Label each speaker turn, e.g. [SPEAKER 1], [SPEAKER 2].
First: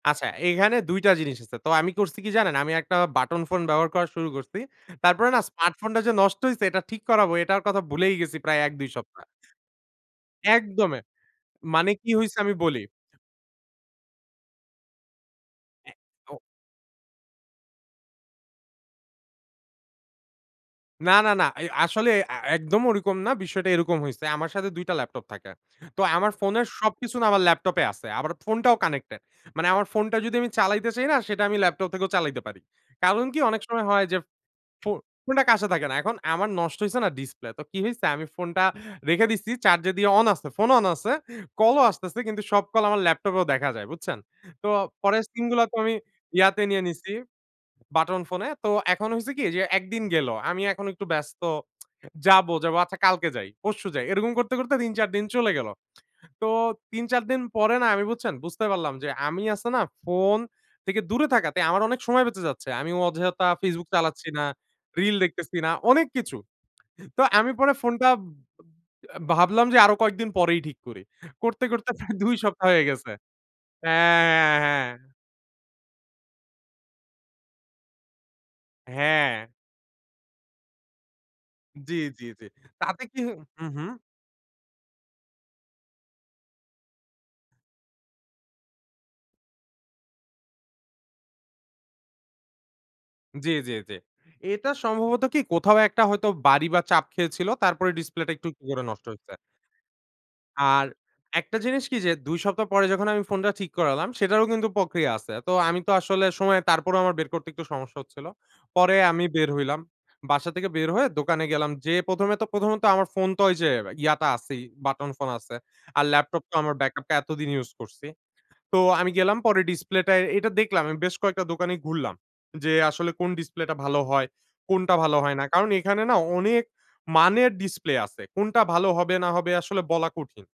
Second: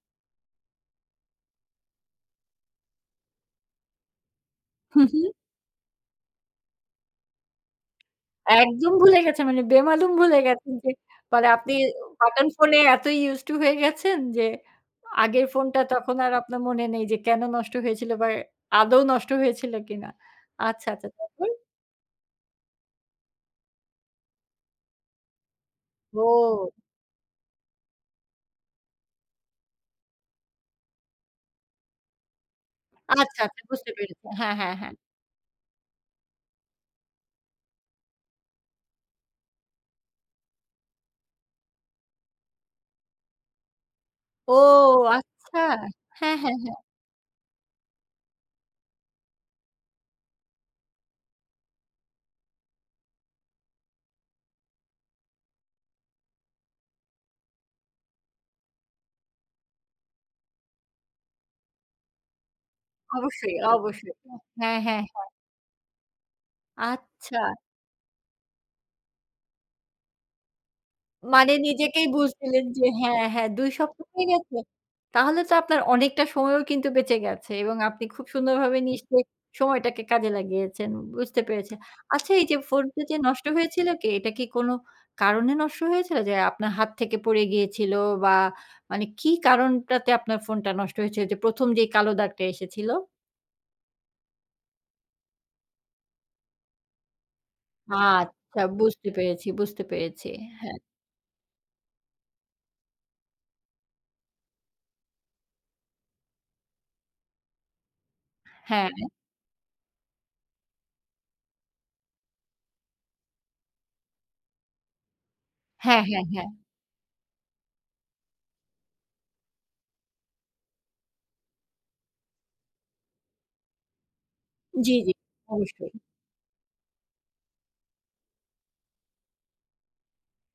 [SPEAKER 1] আচ্ছা এইখানে ২ টা জিনিস আছে। তো আমি করছি কি জানেন? আমি একটা বাটন ফোন ব্যবহার করা শুরু করছি।
[SPEAKER 2] হু,
[SPEAKER 1] তারপরে
[SPEAKER 2] হু।
[SPEAKER 1] না স্মার্ট ফোনটা যে নষ্ট হইছে, এটা ঠিক করাবো এটার কথা ভুলেই গেছি প্রায় ১-২
[SPEAKER 2] একদম ভুলে
[SPEAKER 1] সপ্তাহ।
[SPEAKER 2] গেছে মানে বেমালুম ভুলে গেছেন যে
[SPEAKER 1] একদমে!
[SPEAKER 2] মানে আপনি
[SPEAKER 1] মানে
[SPEAKER 2] ও
[SPEAKER 1] কি হইছে,
[SPEAKER 2] বাটন
[SPEAKER 1] আমি
[SPEAKER 2] ফোনে
[SPEAKER 1] বলি
[SPEAKER 2] এতই used to হয়ে গেছেন যে, আগের ফোনটা তখন
[SPEAKER 1] অ্যা
[SPEAKER 2] আর
[SPEAKER 1] ও
[SPEAKER 2] আপনার মনে নেই যে, কেন নষ্ট হয়েছিল বা আদৌ নষ্ট হয়েছিল কিনা। আচ্ছা, আচ্ছা।
[SPEAKER 1] না, না, না।
[SPEAKER 2] [unintelligible]
[SPEAKER 1] এই আসলে আ একদম ওরকম না। বিষয়টা এরকম হইছে। আমার সাথে ২ টা ল্যাপটপ থাকে। তো আমার ফোনের
[SPEAKER 2] ও!
[SPEAKER 1] সবকিছু না আমার ল্যাপটপ এ আছে। আমার ফোনটাও কানেক্টেড মানে আমার ফোনটা যদি আমি চালাইতে চাই না সেটা আমি ল্যাপটপ থেকেও চালাইতে পারি। কারণ কি?
[SPEAKER 2] আচ্ছা,
[SPEAKER 1] অনেক
[SPEAKER 2] আচ্ছা
[SPEAKER 1] সময়
[SPEAKER 2] বুঝতে
[SPEAKER 1] হয় যে,
[SPEAKER 2] পেরেছি। হ্যাঁ, হ্যাঁ,
[SPEAKER 1] ফো
[SPEAKER 2] হ্যাঁ।
[SPEAKER 1] ফোনটা কাছে থাকে না। এখন আমার নষ্ট হইছে না, ডিসপ্লে। তো কি হইছে, আমি ফোনটা রেখে দিসি। চার্জ দিয়ে অন আছে ফোন অন আছে। কল ও আসতেছে। কিন্তু সব কল আমার ল্যাপটপ এও দেখা যায়, বুঝছেন?
[SPEAKER 2] ও
[SPEAKER 1] তো পরের সিম
[SPEAKER 2] আচ্ছা!
[SPEAKER 1] গুলো তো আমি
[SPEAKER 2] হ্যাঁ, হ্যাঁ,
[SPEAKER 1] ইয়াতে
[SPEAKER 2] হ্যাঁ।
[SPEAKER 1] নিয়ে নিছি, বাটন ফোনে। তো এখন হইছে কি, যে, একদিন গেল। আমি এখন একটু ব্যস্ত। যাব, যাব, আচ্ছা কালকে যাই, পরশু যাই এরকম করতে, করতে ৩-৪ দিন চলে গেল। তো, ৩-৪ দিন পরে না, আমি বুঝছেন, বুঝতে পারলাম যে আমি আছে না ফোন থেকে দূরে থাকাতে, আমার অনেক সময় বেঁচে যাচ্ছে। আমি অযথা
[SPEAKER 2] অবশ্যই,
[SPEAKER 1] Facebook
[SPEAKER 2] অবশ্যই।
[SPEAKER 1] চালাচ্ছি
[SPEAKER 2] অ্যা
[SPEAKER 1] না,
[SPEAKER 2] হ্যাঁ, হ্যাঁ,
[SPEAKER 1] রিল
[SPEAKER 2] হ্যাঁ।
[SPEAKER 1] দেখতেছি না। অনেক কিছু। তো
[SPEAKER 2] আচ্ছা!
[SPEAKER 1] আমি পরে ফোনটা বা আ ভাবলাম যে, "আরো কয়েকদিন পরেই ঠিক করি।"
[SPEAKER 2] মানে
[SPEAKER 1] করতে, করতে
[SPEAKER 2] নিজেকেই
[SPEAKER 1] [unintelligible]
[SPEAKER 2] বুঝ
[SPEAKER 1] ২
[SPEAKER 2] দিলেন
[SPEAKER 1] সপ্তাহ হয়ে
[SPEAKER 2] যে
[SPEAKER 1] গেছে।
[SPEAKER 2] হ্যাঁ, হ্যাঁ, ২ সপ্তাহ হয়ে
[SPEAKER 1] হ্যাঁ,
[SPEAKER 2] গেছে?
[SPEAKER 1] হ্যাঁ, হ্যাঁ।
[SPEAKER 2] তাহলে তো আপনার অনেকটা সময়ও কিন্তু বেঁচে গেছে এবং আপনি খুব সুন্দরভাবে নিশ্চয়ই
[SPEAKER 1] হ্যাঁ।
[SPEAKER 2] সময়টাকে কাজে লাগিয়েছেন বুঝতে পেরেছে।
[SPEAKER 1] জ্বী, জ্বী,
[SPEAKER 2] আচ্ছা এই
[SPEAKER 1] জ্বী।
[SPEAKER 2] যে ফোনটা
[SPEAKER 1] তাতে
[SPEAKER 2] যে
[SPEAKER 1] কিহ
[SPEAKER 2] নষ্ট
[SPEAKER 1] হু, হু।
[SPEAKER 2] হয়েছিল কে এটা কি কোনো কারণে নষ্ট হয়েছিল? যে আপনার হাত থেকে পড়ে গিয়েছিল বা মানে কি কারণটাতে আপনার ফোনটা নষ্ট হয়েছে? ওইযে ১ম যে কালো দাগটা এসেছিল?
[SPEAKER 1] জ্বী, জ্বী, জ্বী। এটা সম্ভবত কি, কোথাও একটা হয়তো বাড়ি বা চাপ খেয়েছিল, তারপরে ডিসপ্লেটা একটু
[SPEAKER 2] আচ্ছা!
[SPEAKER 1] করে নষ্ট
[SPEAKER 2] বুঝতে
[SPEAKER 1] হইছে।
[SPEAKER 2] পেরেছি, বুঝতে পেরেছি। হ্যাঁ।
[SPEAKER 1] আর একটা জিনিস কি যে, ২ সপ্তাহ পরে যখন আমি ফোনটা ঠিক করালাম, সেটারও কিন্তু প্রক্রিয়া আছে। তো আমি তো আসলে সময় তারপরেও আমার বের করতে একটু সমস্যা হচ্ছিল।
[SPEAKER 2] হ্যাঁ।
[SPEAKER 1] পরে আমি বের হইলাম। বাসা থেকে বের হয়ে দোকানে গেলাম, যে ১ম এ তো প্রথমত আমার ফোন তো ওই যে ইয়াটা আছেই, বাটন ফোন আছে।
[SPEAKER 2] হ্যাঁ,
[SPEAKER 1] আর
[SPEAKER 2] হ্যাঁ,
[SPEAKER 1] ল্যাপটপ
[SPEAKER 2] হ্যাঁ।
[SPEAKER 1] তো আমার ব্যাকআপ টা এতদিন ইউজ করছি। তো, আমি গেলাম পরে ডিসপ্লেটায় এটা দেখলাম, আমি বেশ কয়েকটা দোকানই ঘুরলাম। যে, "আসলে কোন ডিসপ্লেটা ভালো হয়, কোনটা
[SPEAKER 2] জ্বী, জ্বী।
[SPEAKER 1] ভালো হয় না!" কারণ
[SPEAKER 2] অবশ্যই।
[SPEAKER 1] এখানে না অনেক মানের ডিসপ্লে আছে। কোনটা ভালো হবে না হবে আসলে বলা কঠিন।